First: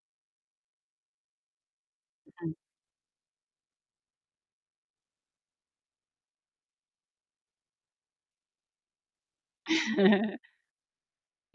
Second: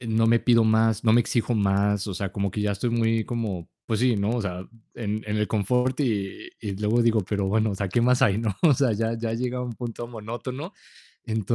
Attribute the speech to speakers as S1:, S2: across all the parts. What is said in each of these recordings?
S1: No me pido más, no me exijo más, o sea, como
S2: Ujú.
S1: que ya estoy muy como pues sí, ¿no?, o sea, en en el confort y y luego digo: "Pero bueno, o sea, ¿qué más hay, no?", o sea, ya ya llega un punto monótono,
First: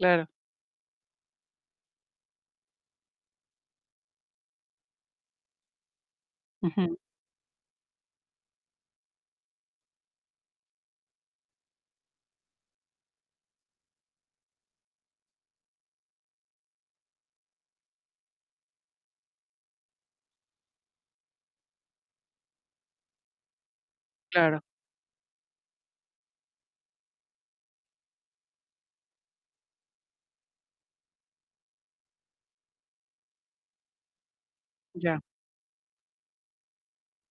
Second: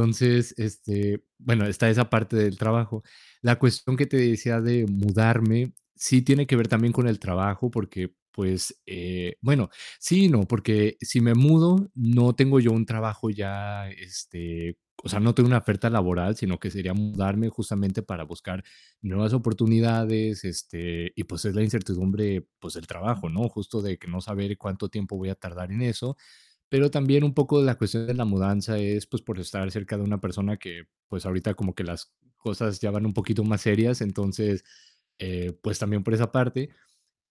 S2: Claro.
S1: este, bueno, está esa parte del trabajo. La cuestión que te decía de mudarme sí tiene que ver también
S2: Ujú.
S1: con el trabajo, porque pues, eh bueno, sí y no, porque si me mudo no tengo yo un trabajo ya, este o sea, no tengo una oferta laboral, sino que sería mudarme justamente para buscar nuevas oportunidades, este, y, pues, es la incertidumbre, pues del trabajo, ¿no?, justo de que no saber
S2: Claro.
S1: cuánto tiempo voy a tardar en eso, pero también un poco la cuestión de la mudanza es, pues, por estar cerca de una persona que, pues, ahorita como que las cosas ya van un poquito más serias, entonces,
S2: Ya.
S1: eh, pues también por esa parte,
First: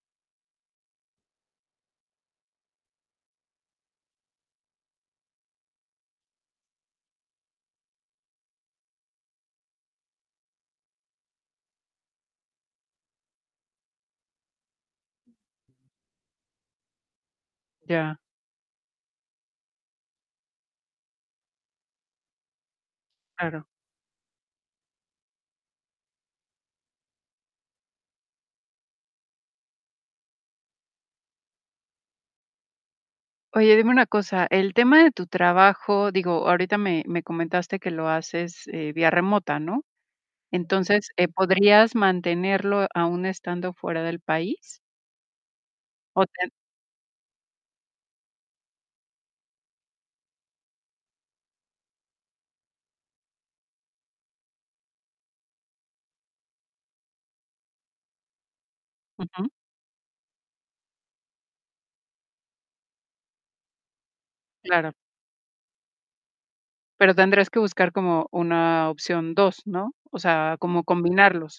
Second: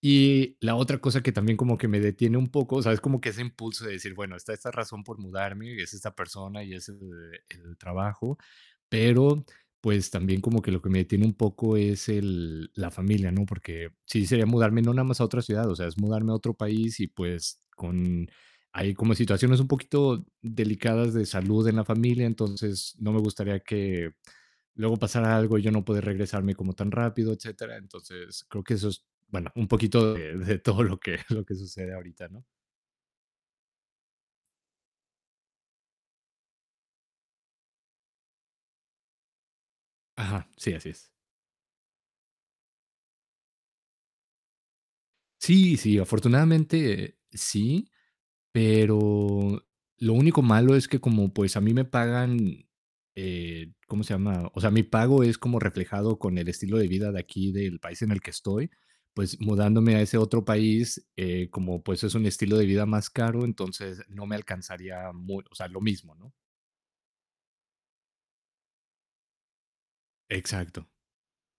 S1: y la otra cosa que también como que me detiene un poco, o sea, es como que ese impulso de decir: "Bueno, está esta razón por mudarme y es esta persona y es el el trabajo", pero, pues, también como que lo que me detiene un poco es el la familia, ¿no?, porque sí sería mudarme no nada más a otra ciudad, o sea, es mudarme a otro país y, pues,
S2: Ya.
S1: con hay como situaciones un poquito delicadas de salud en la familia, entonces, no me gustaría
S2: Claro.
S1: que luego pasara algo y yo no poder regresarme como tan rápido, etcétera, entonces, creo que eso es bueno, un poquito de de todo lo que lo que sucede ahorita, ¿no?
S2: Oye, dime una cosa, el tema de tu trabajo, digo, ahorita me me comentaste que lo haces, eh, vía remota, ¿no?,
S1: Ajá, sí, así es.
S2: entonces, eh, ¿podrías mantenerlo aun estando fuera del país?
S1: Sí, sí,
S2: O te
S1: afortunadamente sí, pero lo único malo es que como, pues, a mí me pagan, eh, ¿cómo se llama?, o sea, mi pago es como reflejado con el estilo de vida de aquí, del país en el que estoy, pues
S2: Ujú.
S1: mudándome a ese otro país, eh, como, pues, es un estilo de vida más caro, entonces no me
S2: Claro.
S1: alcanzaría mu o sea, lo mismo, ¿no?
S2: Pero tendrías que buscar como una opción 2, ¿no?, o sea, como
S1: Exacto.
S2: combinarlos.